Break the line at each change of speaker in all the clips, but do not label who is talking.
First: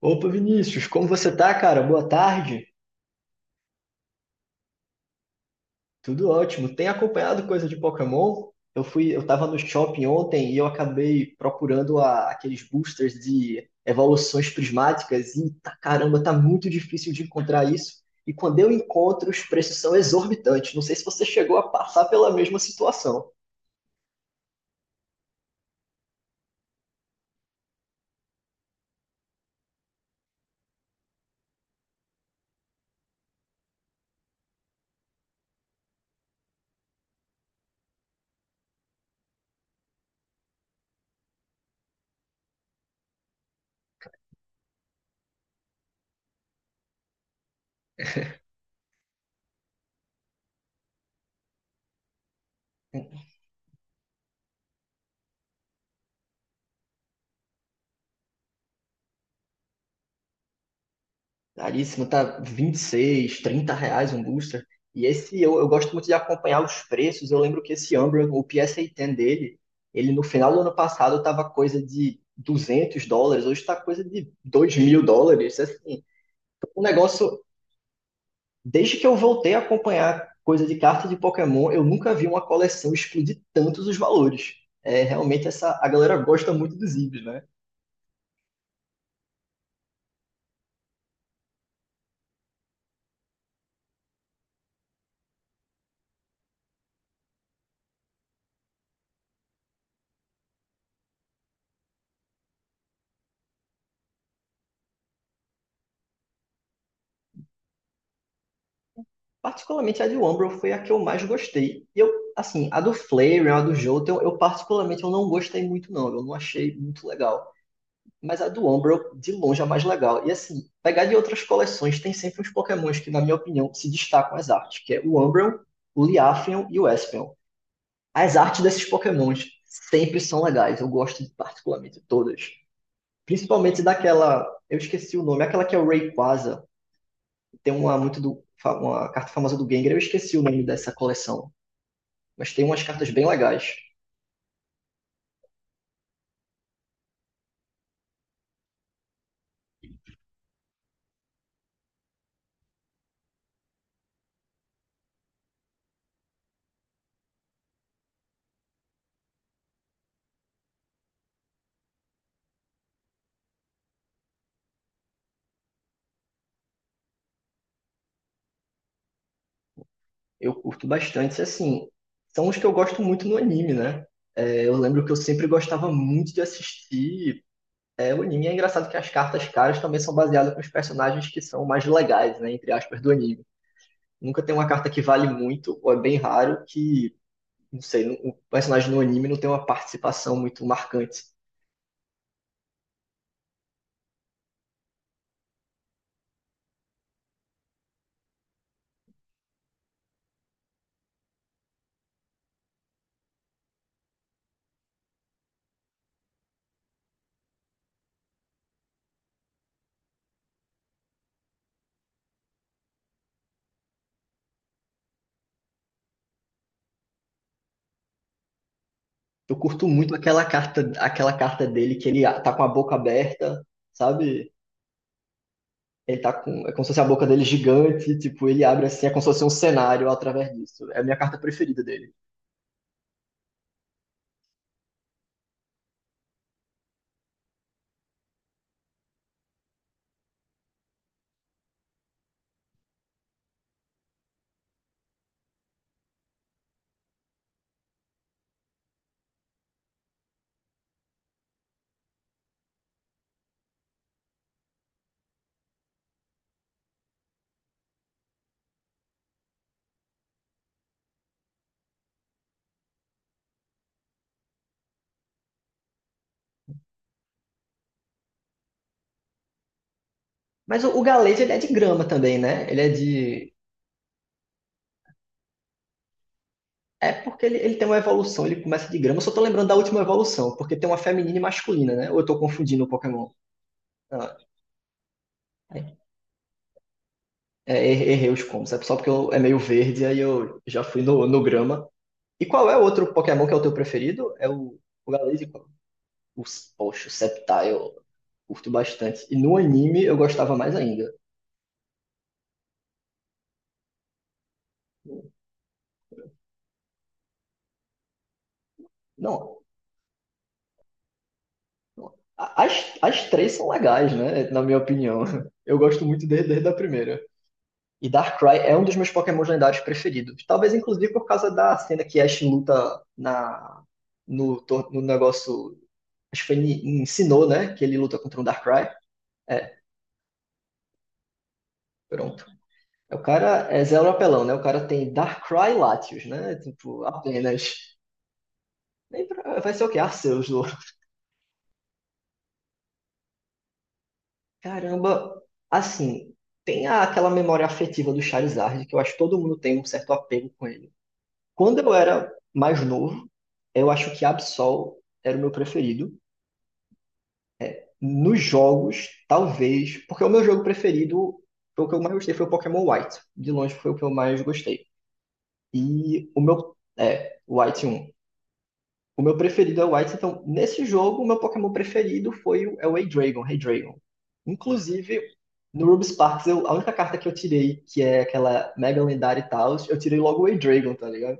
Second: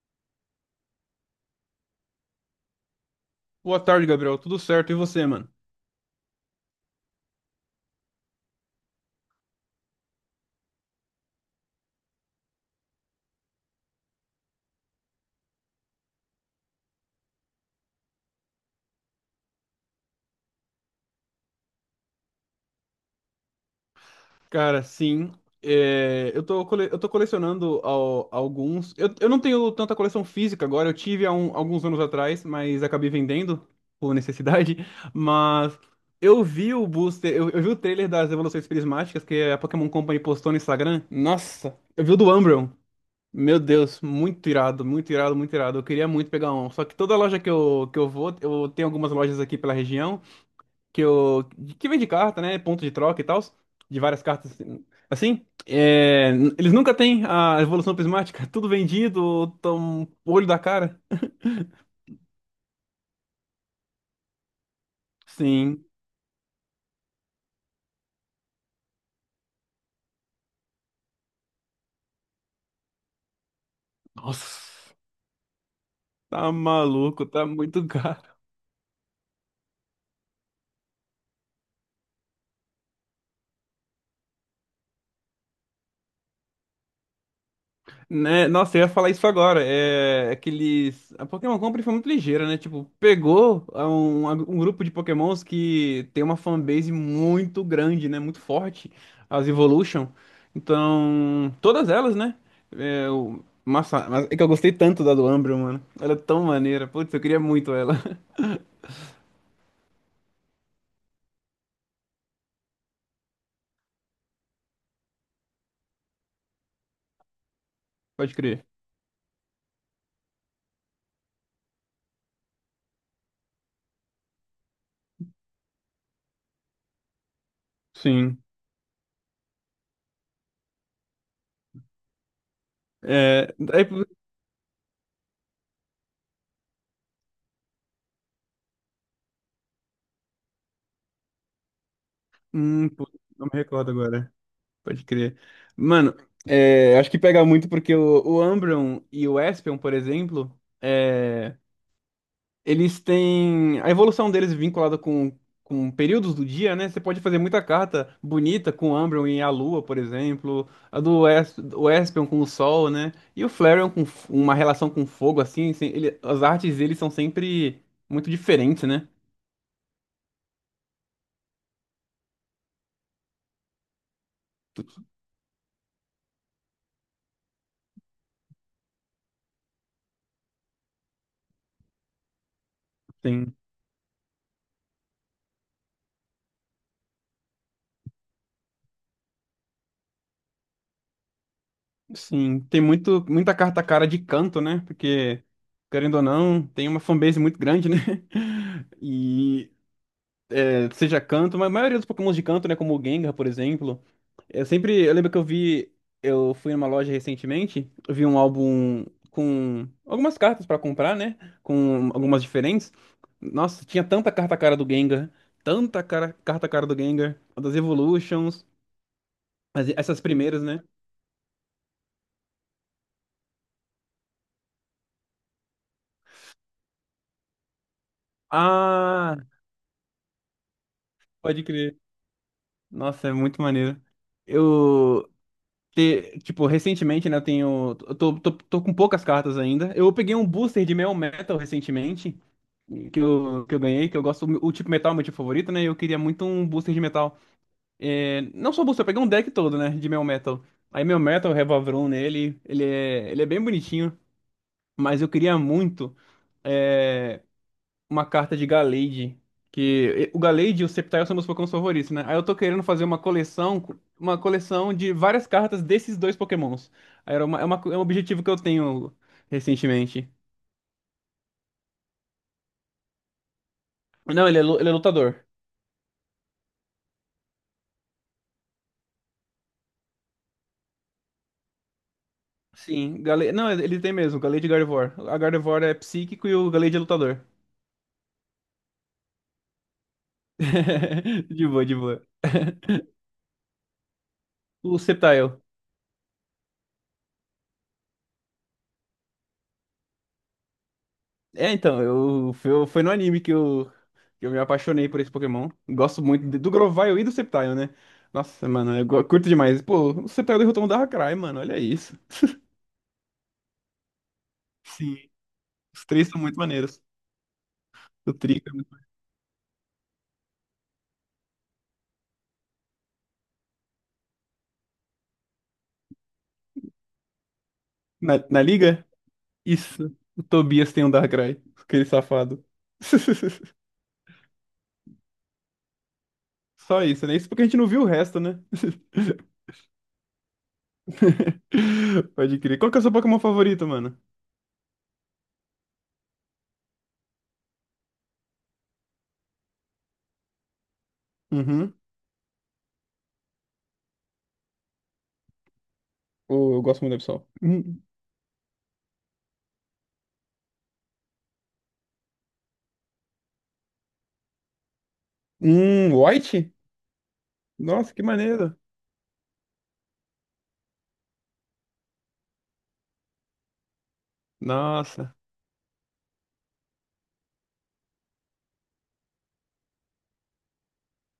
Opa, Vinícius, como você tá, cara? Boa tarde.
Boa tarde, Gabriel. Tudo certo? E você, mano?
Tudo ótimo. Tem acompanhado coisa de Pokémon? Eu tava no shopping ontem e eu acabei aqueles boosters de evoluções prismáticas e tá, caramba, tá muito difícil de encontrar isso. E quando eu encontro, os preços são exorbitantes. Não sei se você chegou a passar pela mesma situação.
Cara, sim. Eu tô colecionando alguns. Eu não tenho tanta coleção física agora. Eu tive há alguns anos atrás, mas acabei vendendo por necessidade. Mas eu vi o booster, eu vi o trailer das Evoluções Prismáticas que a Pokémon Company postou no Instagram. Nossa, eu vi o do Umbreon. Meu Deus, muito irado, muito irado, muito irado. Eu queria muito pegar um. Só que toda loja que eu vou, eu tenho algumas lojas aqui pela região que eu que vende carta, né? Ponto de troca e tal, de várias cartas assim. Eles nunca têm a evolução prismática, tudo vendido, tão olho da cara.
Caríssimo, tá 26, 30 reais um booster. E esse eu
Sim.
gosto muito de acompanhar os preços. Eu lembro que esse Umbra, o PSA-10 dele, ele no final do ano passado tava coisa de 200 dólares, hoje tá coisa de dois
Nossa,
mil dólares. Assim,
tá
um
maluco,
negócio,
tá muito caro.
desde que eu voltei a acompanhar coisa de carta de Pokémon, eu nunca vi uma coleção explodir tantos os valores. É, realmente essa, a galera gosta muito dos IBs, né?
Né? Nossa, eu ia falar isso agora. É aqueles. A Pokémon Company foi muito ligeira, né? Tipo, pegou a um grupo de Pokémons que tem uma fanbase muito grande, né? Muito forte. As Evolution. Então, todas elas, né? Massa. Mas é que eu gostei tanto da do Umbreon, mano. Ela é tão maneira. Putz, eu queria muito ela.
Particularmente a de Umbro foi a que eu mais gostei. E eu, assim, a do Flareon, a do Jolteon, eu particularmente eu não gostei muito não, eu não achei muito legal.
Pode
Mas a
crer.
do Umbro, de longe, é a mais legal. E assim, pegar de outras coleções, tem sempre uns Pokémons que, na minha opinião, se destacam as artes, que é o Umbreon, o Liafeon e o Espeon. As
Sim.
artes desses Pokémons sempre são legais, eu gosto de particularmente todas.
É...
Principalmente
Aí...
daquela, eu esqueci o nome, aquela que é o Rayquaza, tem uma muito do uma carta famosa do Gengar, eu esqueci o nome dessa coleção, mas tem umas cartas
Putz,
bem
não me
legais.
recordo agora. Pode crer. Mano, acho que pega muito porque o Umbreon e o Espeon, por exemplo, é, eles têm a evolução deles vinculada com períodos do dia, né? Você pode fazer muita carta bonita com o Umbreon e a Lua, por exemplo. O Espeon com o Sol, né? E o Flareon com uma relação com fogo, assim. As artes deles são sempre muito diferentes, né?
Eu curto bastante, assim, são os que eu gosto muito no anime, né? Eu lembro que eu sempre gostava muito de assistir o anime. É engraçado que as cartas caras também são baseadas nos personagens que são mais legais, né? Entre aspas, do anime. Nunca tem uma carta que vale muito, ou é bem raro, que, não sei, o personagem no anime não tem uma participação muito marcante.
Sim, tem muito, muita carta cara de canto, né? Porque, querendo ou não, tem uma fanbase muito grande, né? E é, seja canto, mas a maioria dos Pokémons de canto, né? Como o Gengar, por exemplo. Eu sempre. Eu lembro que eu vi. Eu fui numa loja recentemente, eu vi um álbum com algumas cartas pra comprar, né? Com algumas diferentes. Nossa, tinha tanta carta cara do Gengar, carta cara do Gengar, das Evolutions,
Eu curto muito
essas primeiras, né?
aquela carta dele que tá com a boca aberta, sabe? Ele tá com. É como se fosse a boca dele gigante, tipo, ele abre assim, é como se
Ah,
fosse um cenário através disso. É a minha carta
pode
preferida
crer.
dele.
Nossa, é muito maneiro. Eu, tipo, recentemente, né, eu tô com poucas cartas ainda. Eu peguei um booster de Metal Metal recentemente, que eu ganhei, que eu gosto, o tipo metal é meu tipo favorito, né, e eu queria muito um booster de metal. É, não só booster, eu peguei um deck todo, né, de Metal Metal. Aí Metal Metal, Revavrun nele, ele é bem bonitinho, mas eu queria muito uma carta de Gallade. Que o Gallade e o Sceptile são meus Pokémons favoritos, né? Aí eu tô querendo fazer uma coleção de várias cartas desses dois Pokémons. Aí era uma- é, Uma é um objetivo que eu tenho recentemente.
Mas o Galete, ele é de grama também, né? Ele é de.
Não, ele é lutador.
É porque ele tem uma evolução, ele começa de grama. Eu só tô lembrando da última evolução, porque tem uma feminina e masculina, né? Ou eu tô confundindo o
Sim,
Pokémon?
Gallade, não, ele tem
Ah,
mesmo, Gallade e Gardevoir. A Gardevoir é
é,
psíquico e o Gallade é lutador.
é, errei os combos. É só porque é meio verde, aí eu já fui no
De boa,
grama.
de boa.
E qual é o outro Pokémon que é o teu preferido? É
O
o Galete?
Sceptile.
Os, poxa, o Sceptile. Curto bastante. E no anime eu gostava mais ainda.
É, então, foi no anime que que eu me apaixonei por esse Pokémon. Gosto muito do Grovyle e do Sceptile, né? Nossa, mano, curto
Não,
demais. Pô, o Sceptile derrotou um Darkrai, mano, olha isso.
as, as três são legais, né? Na minha
Sim,
opinião. Eu gosto
os
muito
três são
desde,
muito
desde a
maneiros.
primeira. E
O
Darkrai
Trico é
é um dos meus
muito.
Pokémons lendários preferidos. Talvez, inclusive, por causa da cena que Ash luta na, no, no negócio. Acho que foi em Sinnoh, né? Que ele luta
Na,
contra um
na
Darkrai.
liga?
É,
Isso. O Tobias tem um Darkrai, aquele
pronto.
safado.
É, o cara é zero apelão, né? O cara tem Darkrai Latios, né?
Só
Tipo,
isso, né? Isso porque a gente não
apenas.
viu o resto, né?
Nem pra- Vai ser o quê? Arceus, do
Pode crer. Qual que é o seu Pokémon favorito, mano?
Caramba, assim, aquela memória afetiva do Charizard, que eu acho que todo mundo tem um certo apego com ele. Quando eu
Uhum.
era mais novo, eu acho que Absol era o meu preferido.
Oh, eu gosto muito do Absol.
Nos jogos, talvez, porque é o meu jogo preferido, foi o que eu mais gostei, foi o Pokémon White. De longe foi o que eu mais gostei. E o
White?
meu, é, o White um.
Nossa, que maneiro.
O meu preferido é o Whites, então nesse jogo o meu Pokémon preferido foi é o Heydragon, Heydragon. Inclusive,
Nossa,
no Ruby Sparks, eu, a única carta que eu tirei, que é aquela mega lendária e tal, eu tirei logo o Heydragon, tá ligado?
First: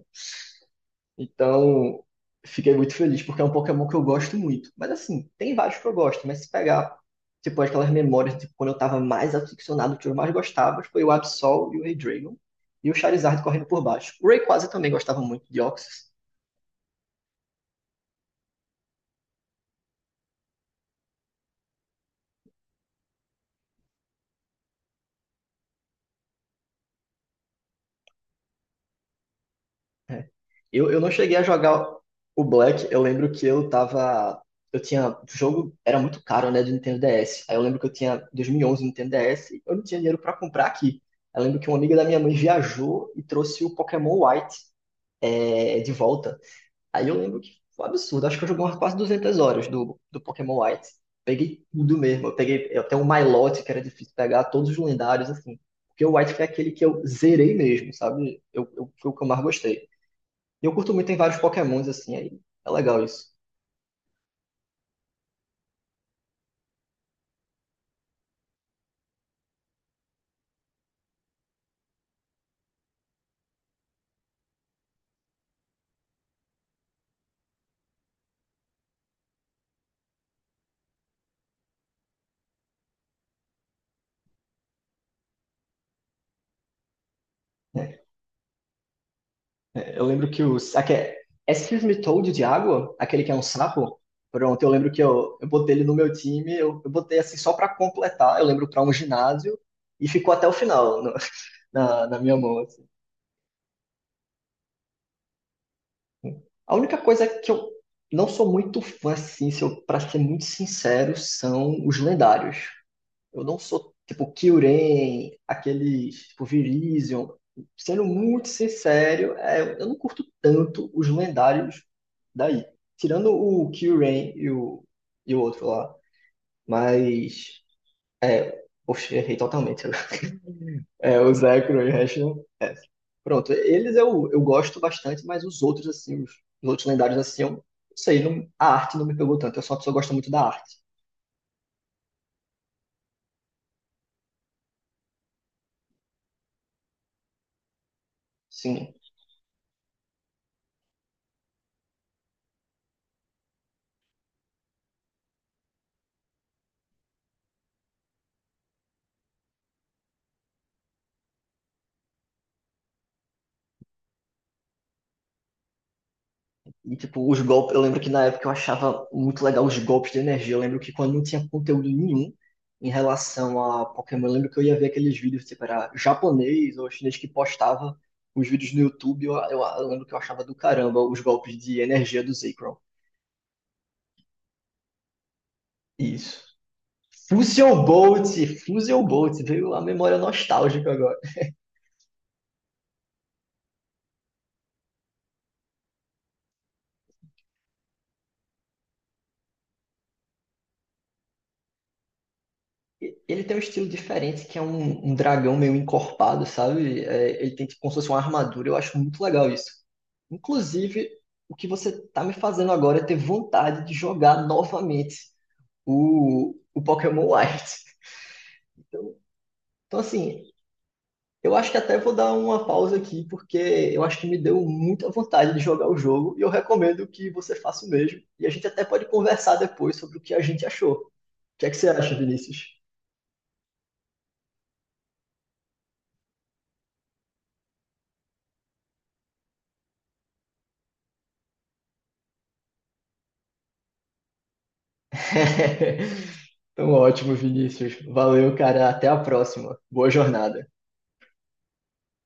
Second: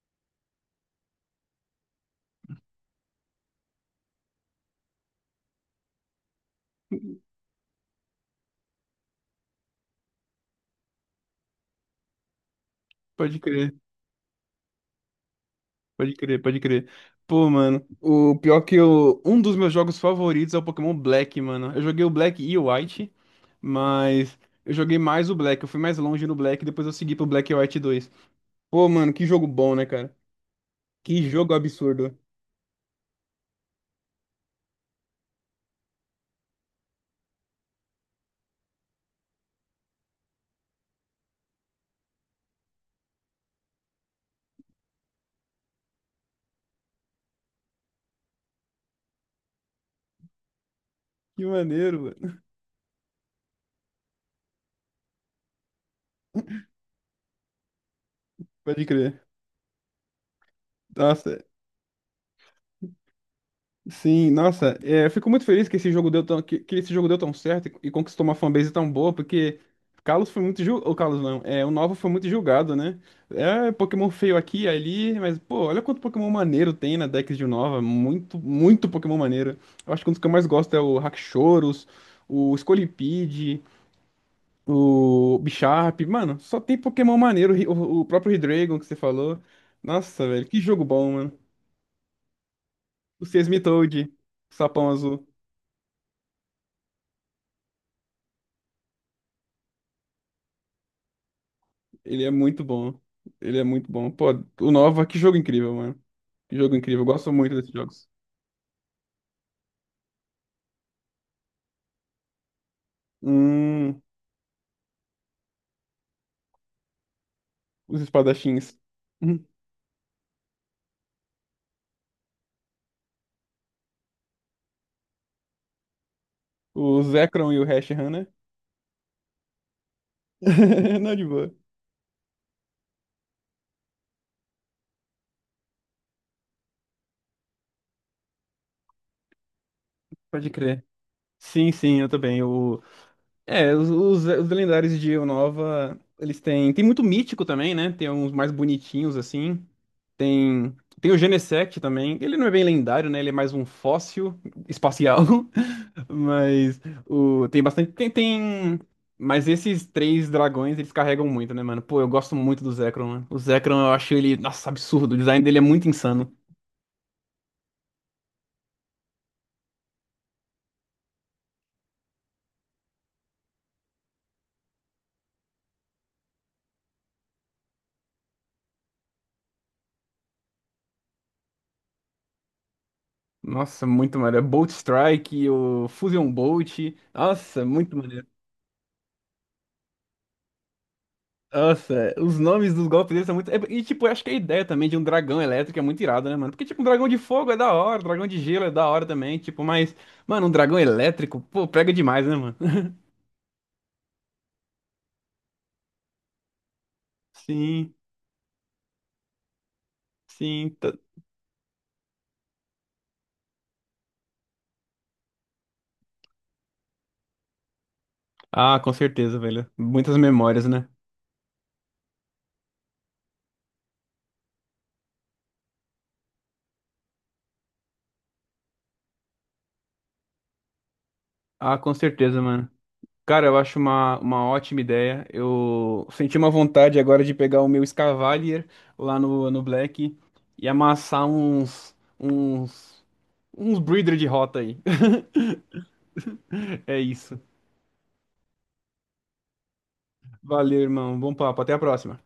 Então, fiquei muito feliz, porque é um Pokémon que eu gosto muito. Mas assim, tem vários que eu gosto, mas se pegar, tipo, aquelas memórias de quando eu tava mais aficionado, que eu mais gostava, foi o Absol e o Heydragon, e o
pode
Charizard correndo
crer,
por baixo. O Rayquaza eu também gostava muito de Oxys,
pode crer, pode crer. Pô, mano, o pior que eu. Um dos meus jogos favoritos é o Pokémon Black, mano. Eu joguei o Black e o White, mas eu joguei mais o Black. Eu fui mais longe no Black, depois eu segui pro Black e White dois. Pô, mano, que jogo bom, né, cara?
né? Eu não
Que
cheguei a
jogo
jogar
absurdo.
o Black, eu lembro que eu tava. Eu tinha. O jogo era muito caro, né, do Nintendo DS. Aí eu lembro que eu tinha 2011 Nintendo DS e eu não tinha dinheiro pra comprar aqui. Eu lembro que uma amiga da minha mãe viajou e trouxe o Pokémon White de volta. Aí eu lembro que foi um absurdo. Acho que eu joguei umas quase 200 horas do Pokémon White.
Que
Peguei tudo
maneiro,
mesmo. Eu
mano.
peguei até o Milotic, que era difícil pegar, todos os lendários, assim. Porque o White foi aquele que eu zerei mesmo, sabe?
Pode
Foi o
crer.
que eu mais gostei. E eu curto muito, tem vários
Nossa,
Pokémons assim, aí é legal isso,
sim, nossa, eu fico muito feliz que esse jogo deu que esse jogo deu tão certo e conquistou uma fanbase tão boa, porque Carlos foi muito julgado, o Carlos não, é, o Nova foi muito julgado, né? É Pokémon feio aqui e ali, mas pô, olha quanto Pokémon maneiro tem na Dex de Nova, muito, muito Pokémon maneiro. Eu acho que um dos que eu mais gosto é o Haxorus, o Scolipede, o Bisharp, mano, só tem Pokémon maneiro, o, Hi-
né?
o próprio Hidreigon que você falou.
Eu
Nossa,
lembro que
velho,
o.
que jogo
Aqui
bom,
é,
mano.
é excuse me, Toad de água, aquele
O
que é um sapo.
Seismitoad, o
Pronto, eu
sapão
lembro que
azul.
eu botei ele no meu time, eu botei assim só pra completar, eu lembro pra um ginásio, e ficou até o final no- na, na
Ele é
minha mão.
muito
Assim.
bom. Ele é muito bom. Pô, o Nova, que jogo incrível, mano. Que
A
jogo
única
incrível. Eu
coisa
gosto
que
muito
eu
desses jogos.
não sou muito fã, assim, se eu, pra ser muito sincero, são os lendários. Eu não sou
Hum,
tipo Kyurem, aqueles tipo Virizion.
os
Sendo muito
espadachins.
sincero,
Hum.
eu não curto tanto os lendários daí. Tirando o Kyurem e e o outro lá.
O Zekrom
Mas.
e o Hashan, né?
É, poxa, errei totalmente.
Não,
É,
de
o
boa.
Zekrom e o Rashleigh, é. Pronto, eles eu gosto bastante, mas os outros, assim, os outros lendários, assim, eu não sei, não, a arte não me pegou tanto. Eu sou uma pessoa que gosta muito da
Pode
arte.
crer. Sim, sim, eu também. É, os lendários de Nova, eles têm. Tem muito mítico também, né? Tem uns mais
Sim.
bonitinhos, assim. Tem, tem o Genesect também. Ele não é bem lendário, né? Ele é mais um fóssil espacial. Mas tem bastante. Tem. Mas esses três dragões, eles carregam muito, né, mano? Pô, eu gosto muito do Zekrom, né? O Zekrom, eu acho ele. Nossa, absurdo. O design dele é muito insano.
E, tipo, os golpes. Eu lembro que na época eu achava muito legal os golpes de energia. Eu lembro que quando não tinha conteúdo nenhum em relação a Pokémon, eu lembro que eu ia ver aqueles vídeos, tipo, era japonês ou chinês que postava os vídeos no YouTube. Eu lembro que eu achava do caramba os golpes de energia do Zekrom.
Nossa, muito maneiro. Bolt Strike, o Fusion
Isso.
Bolt. Nossa,
Fusion
muito
Bolt,
maneiro.
Fusion Bolt, veio a memória nostálgica agora.
Nossa, os nomes dos golpes deles são muito. É, E, tipo, eu acho que a ideia também de um dragão elétrico é muito irada, né, mano? Porque, tipo, um dragão de fogo é da hora, um dragão de gelo é da hora também, tipo, mas, mano, um dragão elétrico, pô, pega demais, né, mano?
Ele tem um estilo diferente, que é um dragão meio encorpado, sabe? É, ele tem tipo, como
Sim,
se fosse uma armadura, eu acho muito legal isso.
sim.
Inclusive, o que você tá me fazendo agora é ter vontade de jogar novamente o Pokémon White.
Ah, com
Então,
certeza, velho.
então,
Muitas
assim,
memórias, né?
eu acho que até vou dar uma pausa aqui, porque eu acho que me deu muita vontade de jogar o jogo, e eu recomendo que você faça o mesmo. E a gente até pode conversar depois sobre o que a gente achou. O que é que
Ah,
você
com
acha,
certeza, mano.
Vinícius?
Cara, eu acho uma ótima ideia. Eu senti uma vontade agora de pegar o meu Escavalier lá no Black e amassar uns Breeder de rota aí.
Então,
É
ótimo,
isso.
Vinícius. Valeu, cara. Até a próxima. Boa jornada.
Valeu, irmão. Bom papo. Até a próxima.